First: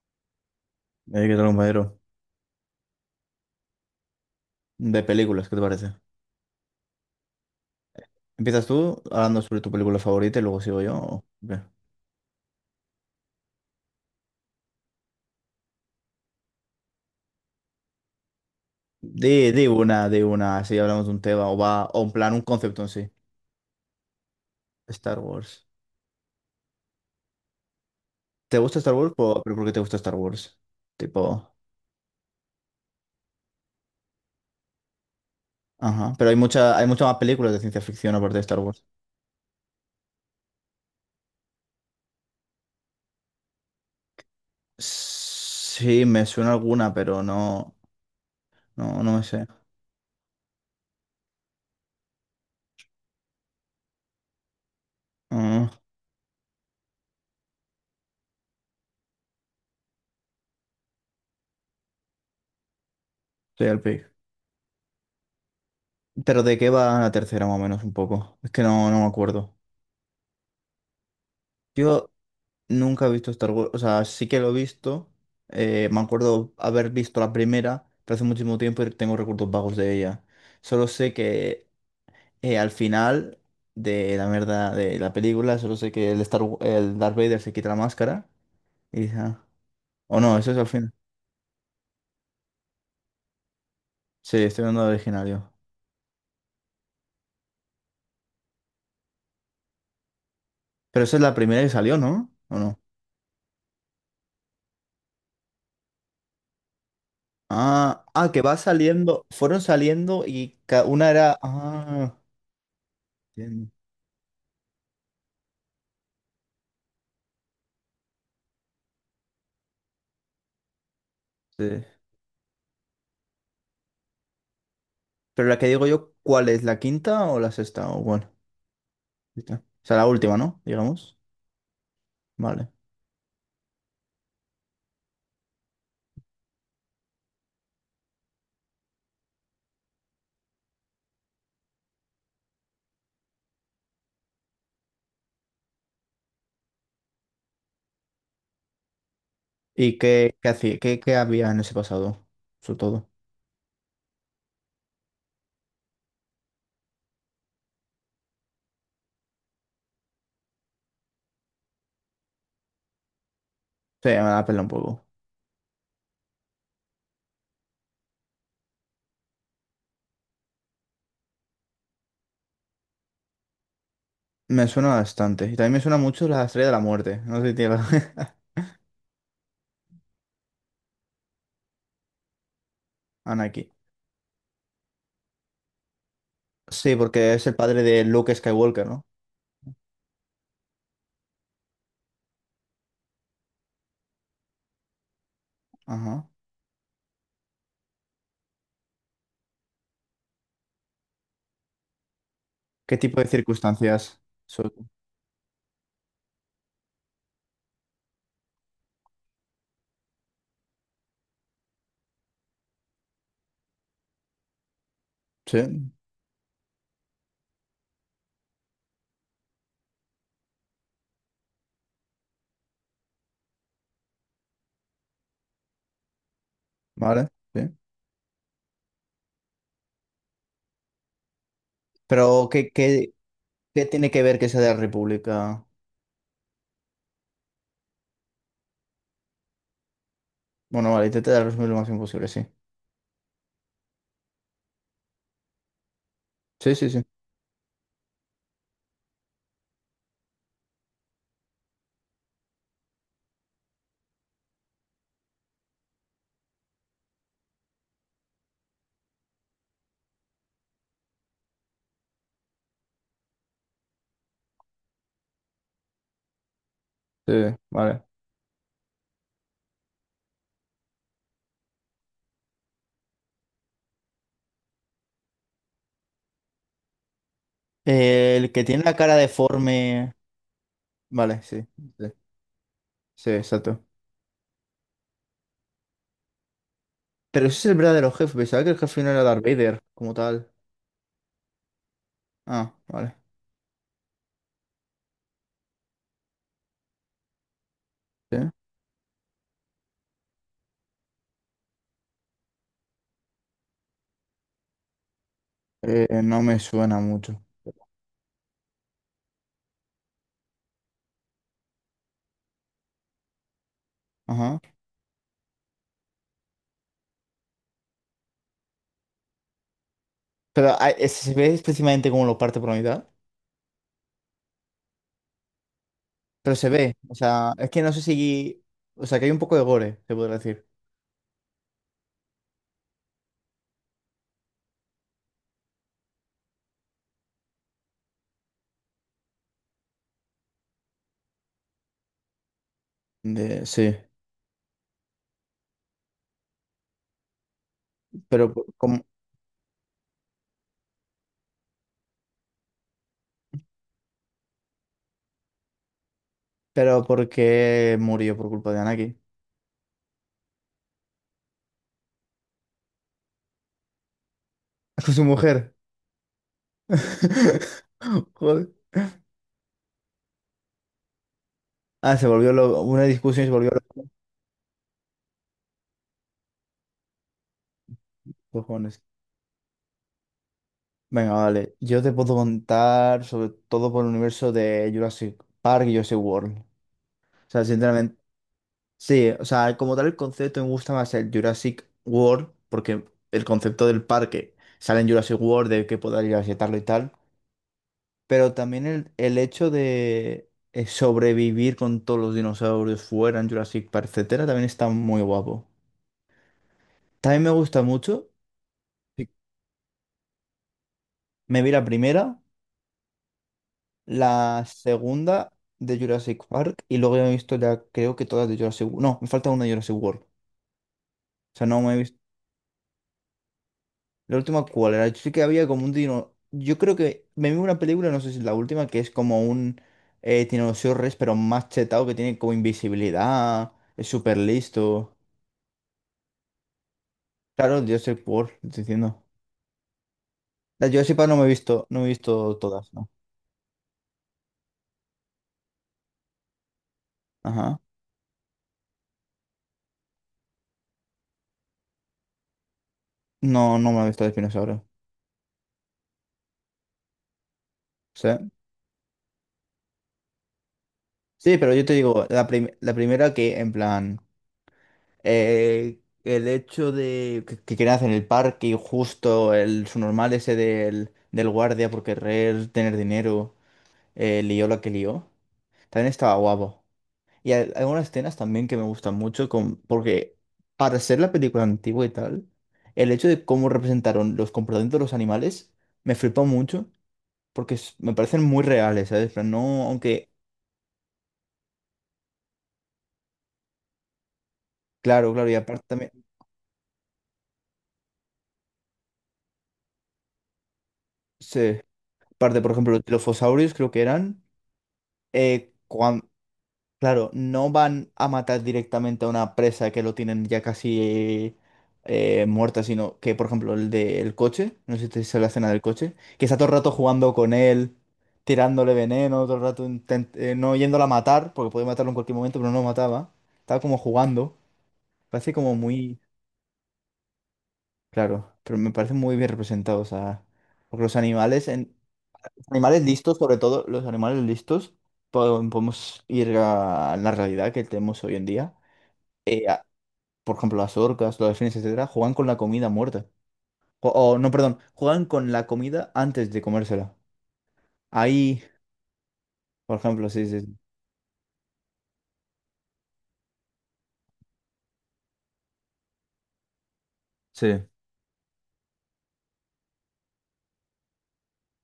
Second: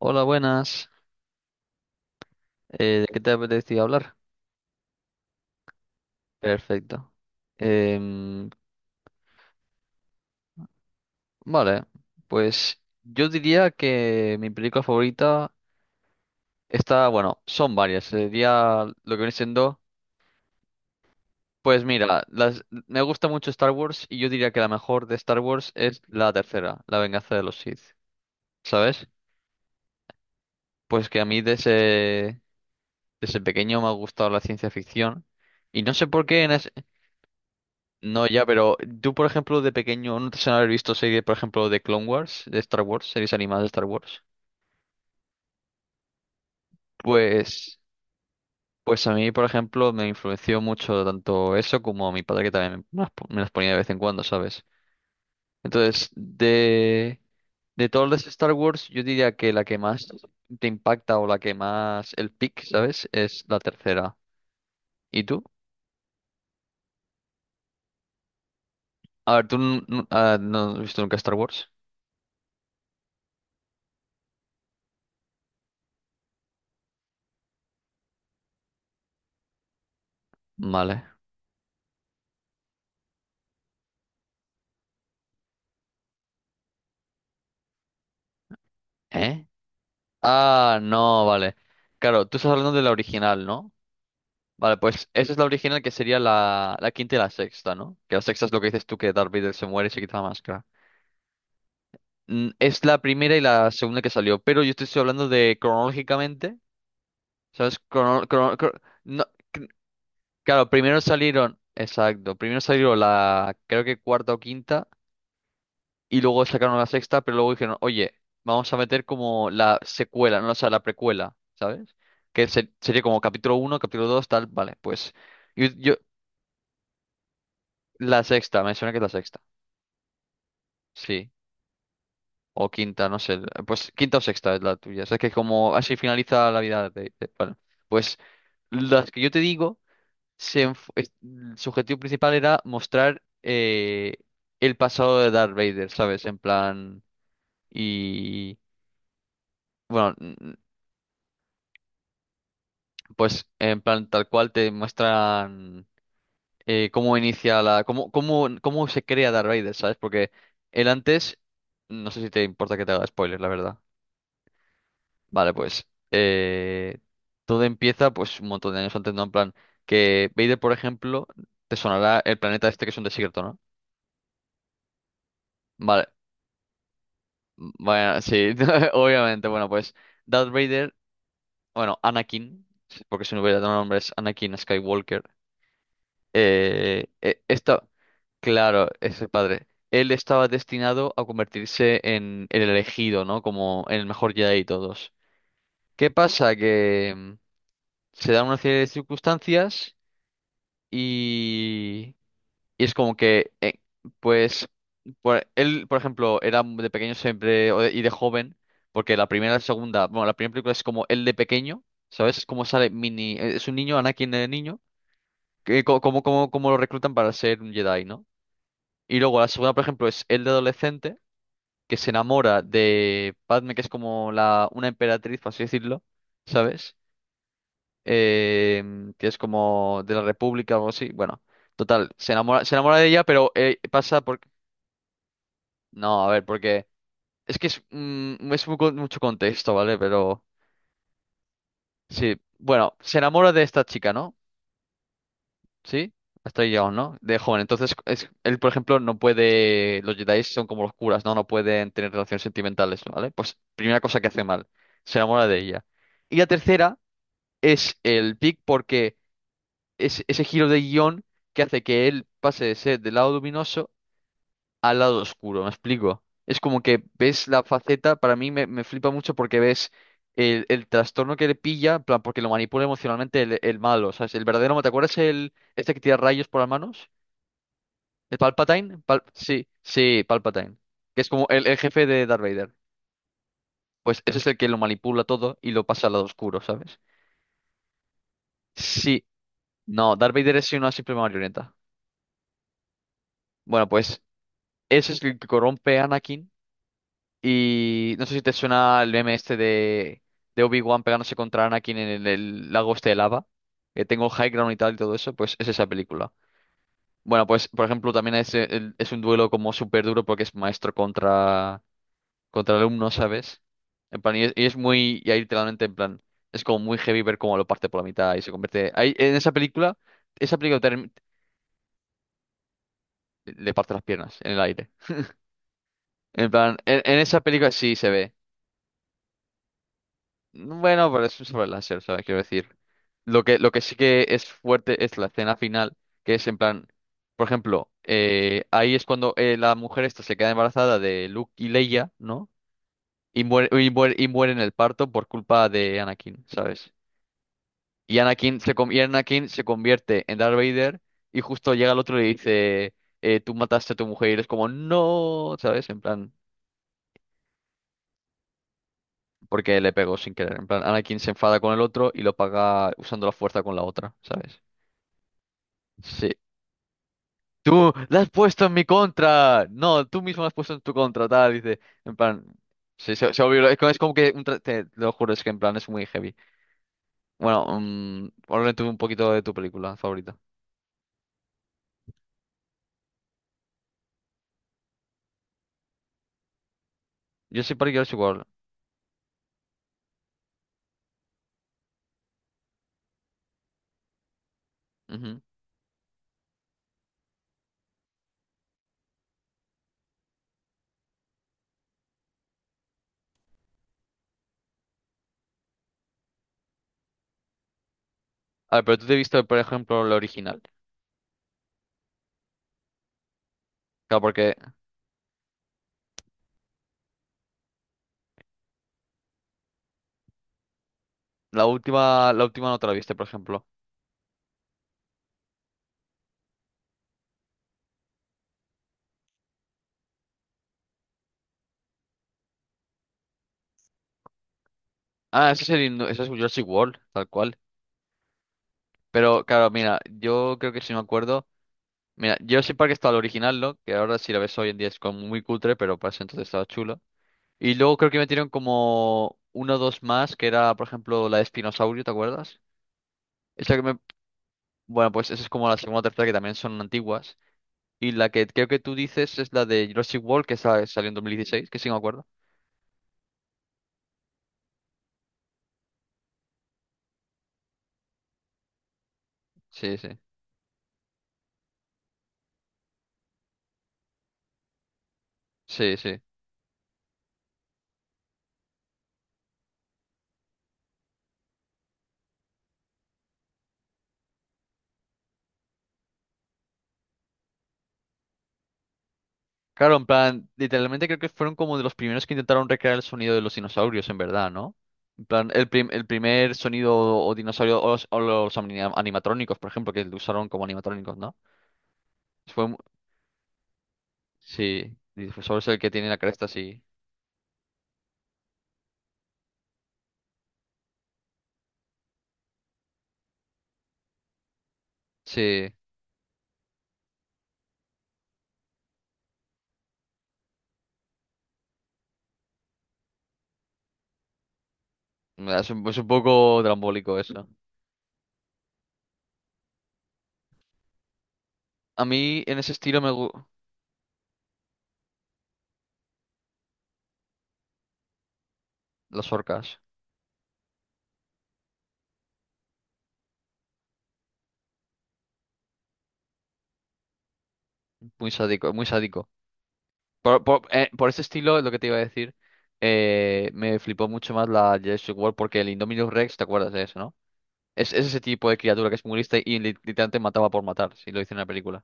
Hola, buenas. ¿Qué tal, compañero? ¿De qué te apetecía hablar? De películas, ¿qué te parece? Perfecto. Em, ¿Empiezas tú hablando sobre tu película favorita y luego sigo yo? ¿O qué? vale, pues yo diría que mi película favorita está, bueno, son varias. Sería lo que viene Di, di siendo, una, di una, así hablamos de un tema o pues va, o en mira, plan, un las, concepto en me sí. gusta mucho Star Wars y yo diría que la mejor de Star Star Wars. Wars es la tercera, La venganza de los Sith. ¿Te gusta Star ¿Sabes? Wars? ¿Pero por qué te gusta Star Wars? Pues que a mí Tipo, desde, desde pequeño me ha gustado la ciencia ficción y no sé ajá. por Pero qué hay muchas más películas de ciencia ficción No, aparte de ya, Star pero Wars. tú, por ejemplo, de pequeño, no te suena haber visto series, por ejemplo, de Clone Wars, de Star Wars, series animadas de Star Wars. Sí, me suena alguna, pero no, Pues, no, pues a no me mí, por sé. ejemplo, me influenció mucho tanto eso como a mi padre que también me las me las ponía de vez en cuando, ¿sabes? Ah, Entonces, de todas las Star Wars, yo diría que la que más te impacta o la que más el pick, ¿sabes? Es la soy el pick. tercera. ¿Y tú? ¿Pero de qué va la tercera más o menos un poco? Es que no me A ver, ¿tú acuerdo. n- n- ah, no has visto nunca Star Wars? Yo nunca he visto Star Wars, o sea, sí que lo he visto, me acuerdo haber visto la primera, pero hace muchísimo tiempo y tengo recuerdos vagos de ella. Solo Vale. sé que al final de la mierda de la película, solo sé que el, Star, el Darth Vader se quita la máscara y dice, ah, ¿Eh? o no, eso es al Ah, final. no, vale. Claro, tú estás hablando de la original, ¿no? Sí, estoy Vale, hablando del pues esa es la originario. original que sería la quinta y la sexta, ¿no? Que la sexta es lo que dices tú, que Darth Vader se muere y se quita la máscara. Pero esa es la primera que salió, ¿no? ¿O no? Es la primera y la segunda que salió, pero yo te estoy hablando de cronológicamente, ¿sabes? Ah, Crono- ah, que va crono- cro- no, saliendo, fueron cr- saliendo y Claro, primero una era... salieron, Ah, exacto, primero salió la, entiendo. creo que cuarta o quinta. Y luego sacaron la sexta, pero luego dijeron, oye, vamos a meter como la secuela, no, o sea, la precuela, Sí. ¿sabes? Sería como capítulo uno, capítulo dos, tal, vale, pues Pero la yo, que digo yo- yo, ¿cuál es? ¿La quinta o la sexta? O la bueno, sexta, me suena que es la sexta, esta. O sea, la última, ¿no? Digamos. sí, o Vale. quinta, no sé, pues quinta o sexta es la tuya, o sea, que como así finaliza la vida de vale. Pues las que yo te digo, se enf- es- su objetivo principal era mostrar el pasado de Darth Vader, ¿sabes? En plan, y... ¿Y Bueno, qué hacía, qué había en ese pasado? Sobre todo. pues en plan tal cual te muestran cómo inicia la, cómo se crea Darth Vader, ¿sabes? Porque él antes, no sé si te importa que te haga spoilers la verdad. Sí, me la pela un poco. Vale, pues todo empieza pues un montón de años antes, ¿no? En plan que Vader, por ejemplo, te sonará el planeta este que es un desierto, ¿no? Me suena bastante. Y también me suena Vale, mucho la Estrella de la Muerte. No sé si tiene bueno, la- sí, obviamente, bueno, pues Darth Vader, bueno, Anakin, porque su Anakin. verdadero nombre es Anakin Skywalker. Sí, Eh, porque e- es el padre esta, de Luke Skywalker, claro, ¿no? es el padre. Él estaba destinado a convertirse en el elegido, ¿no? Como en el mejor Jedi de todos. ¿Qué Ajá. pasa? Que se dan una serie de circunstancias y, y es ¿Qué como tipo de que, circunstancias? pues, So- él, por ejemplo, era de pequeño siempre y de joven, porque la primera, la segunda, bueno, la primera película es como él de pequeño, ¿sabes? Es como sale mini, es un niño, Anakin de niño, que, Sí, co- como, como, como lo reclutan para ser un Jedi, ¿no? Y luego la segunda, por ejemplo, es el de adolescente, que se enamora de Padme, que es como la, una emperatriz, por así decirlo, ¿sabes? vale, sí. Que es como de la República o algo así. Bueno, total, Pero ¿qué, se enamora de qué, ella, pero qué tiene pasa que ver por... que sea de la República? No, a ver, porque es que es, es muy mucho contexto, ¿vale? Pero Bueno, vale, intenté resumir lo más imposible, sí, sí. bueno, se enamora de esta chica, ¿no? Sí, hasta ahí Sí, sí, llegamos, sí. ¿no? De joven. Entonces, él, por ejemplo, no puede. Los Jedi son como los curas, ¿no? No pueden tener relaciones sentimentales, ¿vale? Pues, primera cosa que hace mal. Se enamora de ella. Y la tercera es el pic, porque es ese giro de guión que hace que él pase de ser del lado luminoso al lado oscuro. ¿Me explico? Es como que ves Sí, la vale. faceta, para mí me flipa mucho porque ves. El trastorno que le pilla, en plan, porque lo manipula emocionalmente el malo, ¿sabes? El verdadero, ¿te acuerdas el, este que tira rayos por las manos? ¿El El que tiene la Palpatine? cara Sí, deforme. sí, Palpatine. Que es Vale, como el, sí. el jefe Sí, de Darth Vader. sí, exacto. Pues ese es el que lo manipula todo y lo pasa al lado oscuro, ¿sabes? Pero ese es el verdadero jefe. Pensaba que el jefe no era Sí. Darth Vader, No, como Darth tal. Vader es una simple marioneta. Ah, vale. Bueno, pues ese es el que corrompe a Anakin. Y no sé Sí. si te suena el meme este de Obi-Wan pegándose contra Anakin en el lago este de lava. Que tengo high ground y tal y todo eso. Pues es esa película. No me suena mucho. Bueno, pues por ejemplo también es, es un duelo como súper duro porque es maestro contra... contra el alumno, ¿sabes? En plan, Ajá. y es muy, y ahí literalmente, en plan, es como muy heavy ver cómo lo parte por la mitad y se convierte. Ahí, en esa película, esa Pero película term- se ve específicamente como lo parte por la mitad. le parte las piernas en el aire. En Pero se plan, ve. O en esa sea, película es que no sí sé se ve. si. O sea, que hay un poco de gore, se podría decir. Bueno, pero es un sobre láser, ¿sabes? Quiero decir. Lo que sí que es fuerte es la escena final, que es en plan, por ejemplo, ahí es cuando la mujer esta se queda embarazada de Luke y Leia, ¿no? De- sí. Y muere en el parto por culpa de Anakin, ¿sabes? Y Pero, Anakin por- como- se convierte en Darth Vader y justo llega el otro y le dice, tú mataste a tu mujer y eres como, no, ¿sabes? En plan, pero ¿por qué murió por culpa de Anakin? porque le pegó sin querer. En plan, Anakin se enfada con el otro y lo paga usando la fuerza con la otra, ¿sabes? Con su mujer. Sí. Tú la has puesto Joder. en mi contra. No, tú mismo la has puesto en tu contra, tal. Dice, en Ah, se plan, volvió loco. Una sí, discusión y se volvió Es como loco. Que, te, te lo juro, es que en plan es muy heavy. Bueno, háblame tú un Cojones. poquito de tu película favorita. Venga, vale. Yo te puedo contar sobre todo por el universo de Jurassic Park y Jurassic World. O Yo sea, soy Parque sinceramente, igual. sí, o sea, como tal el concepto me gusta más el Jurassic World, porque el concepto del parque sale en Jurassic World, de que poder ir a visitarlo y tal. Pero también el hecho de sobrevivir con todos los dinosaurios fuera en Jurassic Park, etcétera, también está muy guapo. También me gusta mucho. A ver, pero tú te Sí. viste, por ejemplo, la original. Me vi la primera, Claro, porque la segunda de Jurassic Park y luego ya me he visto ya creo que todas de Jurassic World. No, me falta una de Jurassic World. O sea, no me he visto. La última no te la viste, por ejemplo. La última, ¿cuál era? Yo sé que había como un dino. Yo creo que me vi una película, no sé si es la última, que es como un Tiranosaurio Rex, pero más chetado, que tiene como invisibilidad, es súper listo. Ah, ese es ese es Jurassic World, tal cual. Claro, Jurassic World, te estoy diciendo. Pero claro, mira, yo creo que La si me Jurassic Park no me acuerdo. he visto, no me he Mira, visto Jurassic Park todas, ¿no? estaba el original, ¿no? Que ahora si la ves hoy en día es como muy cutre, pero para ese entonces estaba chulo. Y Ajá. luego creo que metieron como uno o dos más, que era, por ejemplo, la de Espinosaurio, ¿te acuerdas? Esa No, que no me... me he visto de dinosaurio. Bueno, pues esa es como la segunda o tercera que también son antiguas. Y la que Sí. creo que tú dices es la de Jurassic World, que salió en Sí, 2016, pero que yo sí te me acuerdo. digo, la primera que en plan. El hecho de que quieran hacer en el parque y justo el Sí, su sí. normal ese del guardia por querer tener dinero, lió la que lió, Sí, también sí. estaba guapo. Y hay algunas escenas también que me gustan mucho con, porque para ser la película antigua y tal, el hecho de cómo representaron los comportamientos de los animales me flipó mucho porque me parecen muy reales, ¿sabes? Pero no, Claro, en aunque, plan, literalmente creo que fueron como de los primeros que intentaron recrear el sonido de los dinosaurios, en verdad, ¿no? En claro, plan, claro, y aparte el también, primer sonido o dinosaurio o los animatrónicos, por ejemplo, que lo usaron como animatrónicos, ¿no? sí, aparte, Fue, por mu- ejemplo, los quilofosaurios creo que eran... sí, Dinosaurio es Eh, el que tiene la cresta, sí. claro, no van a matar directamente a una presa que lo tienen ya casi muerta, sino que, por ejemplo, el del coche, no sé si te hizo la escena Sí, del coche, que está todo el rato jugando con él, tirándole veneno, todo el rato no yéndola a matar, porque podía matarlo en cualquier momento, pero no lo mataba. Estaba como jugando, parece es como es un muy, poco drambólico eso. claro, pero me parece muy bien representado, o sea, porque los animales, en... A mí en los ese estilo animales me listos, gustan sobre todo, los animales listos, podemos ir a la realidad que tenemos hoy en día, las eh, orcas, por ejemplo, las orcas, los delfines, etcétera, juegan con la comida muerta. O, no, perdón, juegan con la comida antes de comérsela. muy Ahí, sádico, muy sádico. por ejemplo, sí, sí, sí. Por ese estilo, es lo que te iba a decir, me flipó mucho más la Jurassic World porque el Indominus Rex, ¿te acuerdas de eso, no? Sí, Es ese tipo de criatura que es muy lista y literalmente mataba por matar, si lo hice en la película,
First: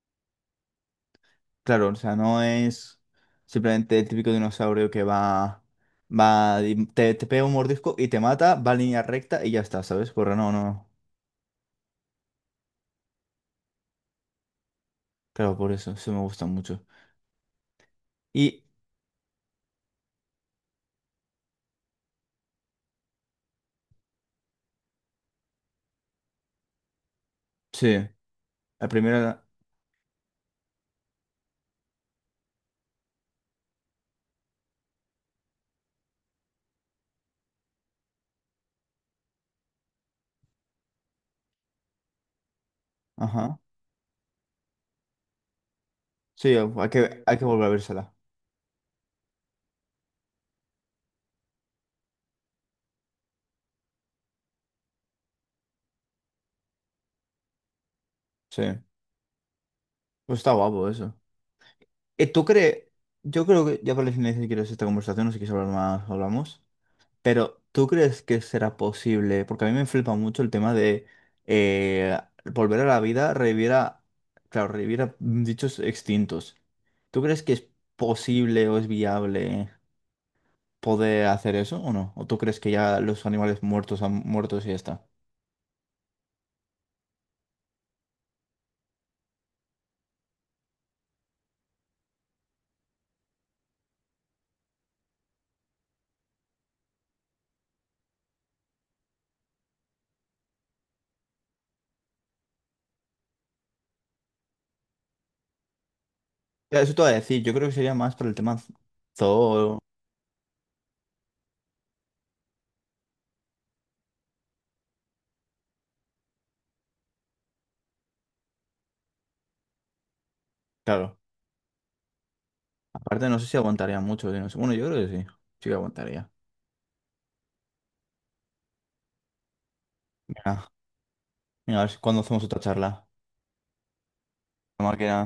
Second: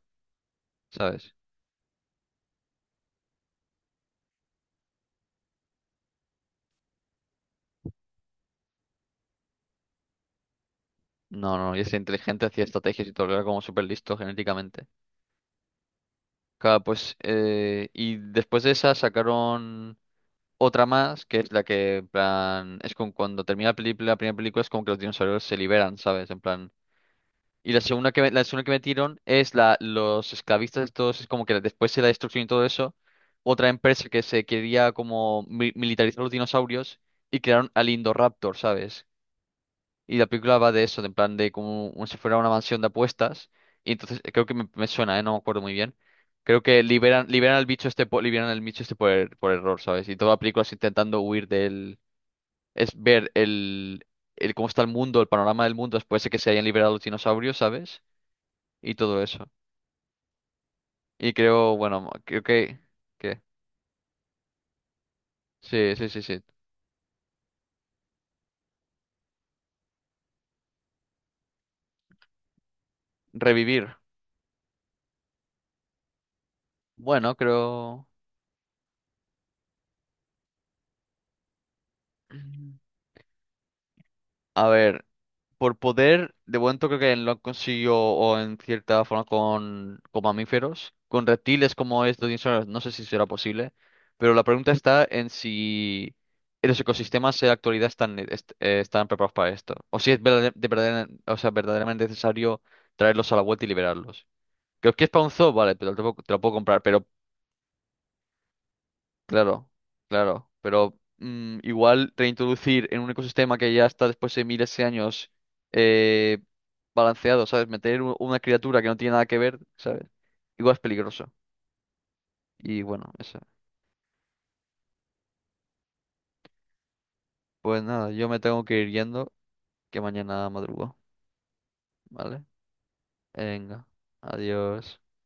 ¿sabes? claro, o sea, no es simplemente el típico dinosaurio que va, va, y te pega un mordisco y te mata, va en línea recta y ya está, ¿sabes? Corre, no, no. No, no, y es inteligente, hacía estrategias y todo, era como súper listo genéticamente. Claro, por eso, sí me gusta Claro, mucho. pues, y después Y de esa sacaron otra más, que es la que, en plan, es con cuando termina la película, la primera película es como que los dinosaurios se liberan, ¿sabes? En plan... Y sí, la segunda que la metieron primera, es la, los esclavistas, todos, es como que después de la destrucción y todo eso, otra empresa que se quería como militarizar los dinosaurios y crearon al Indoraptor, ¿sabes? Y la película va de eso, de en plan de si fuera una mansión de apuestas. ajá. Y entonces creo que me suena, ¿eh? No me acuerdo muy bien. Sí, Creo que hay que liberan al volver a bicho este, vérsela. Liberan al bicho este por error, ¿sabes? Y toda la película es intentando huir del... Es ver el cómo está el mundo, el panorama del mundo después de que se hayan liberado los dinosaurios, ¿sabes? Sí, Y todo eso. pues está guapo eso. Y creo, bueno, ¿Tú crees? que, Yo creo que ya para el final, si quieres esta conversación, no sé si quieres hablar sí, sí, más, sí, sí. hablamos. Pero ¿tú crees que será posible? Porque a mí me flipa mucho el tema de eh, volver a la vida, revivir Revivir. a, claro, revivir a dichos extintos. ¿Tú Bueno, crees que es creo, posible o es viable poder hacer eso o no? ¿O tú crees que Mm. ya los animales muertos han muertos a y ya ver, está? por poder, de momento creo que lo han conseguido o en cierta forma con mamíferos, con reptiles como estos dinosaurios, no sé si será posible, pero la pregunta está en si los ecosistemas en la actualidad están, están preparados para esto, o si es verdader- de verdader- o sea, verdaderamente necesario traerlos a la vuelta y liberarlos. Creo que es para un zoo, vale, pero te lo puedo Ya, comprar, eso te pero voy a decir, yo creo que sería más para el tema claro, zoo. claro, pero igual reintroducir en un ecosistema que ya está después de miles de años eh, balanceado, ¿sabes? Meter una criatura que no tiene nada que ver, ¿sabes? Igual es Claro. peligroso. Y bueno, Aparte, eso. no sé si aguantaría mucho. Si no sé- bueno, yo creo que sí. Sí que aguantaría. Pues nada, yo me tengo que ir yendo, que mañana Venga. madrugo, Venga, a ver si- ¿cuándo hacemos ¿vale? otra charla? Venga, La adiós. máquina.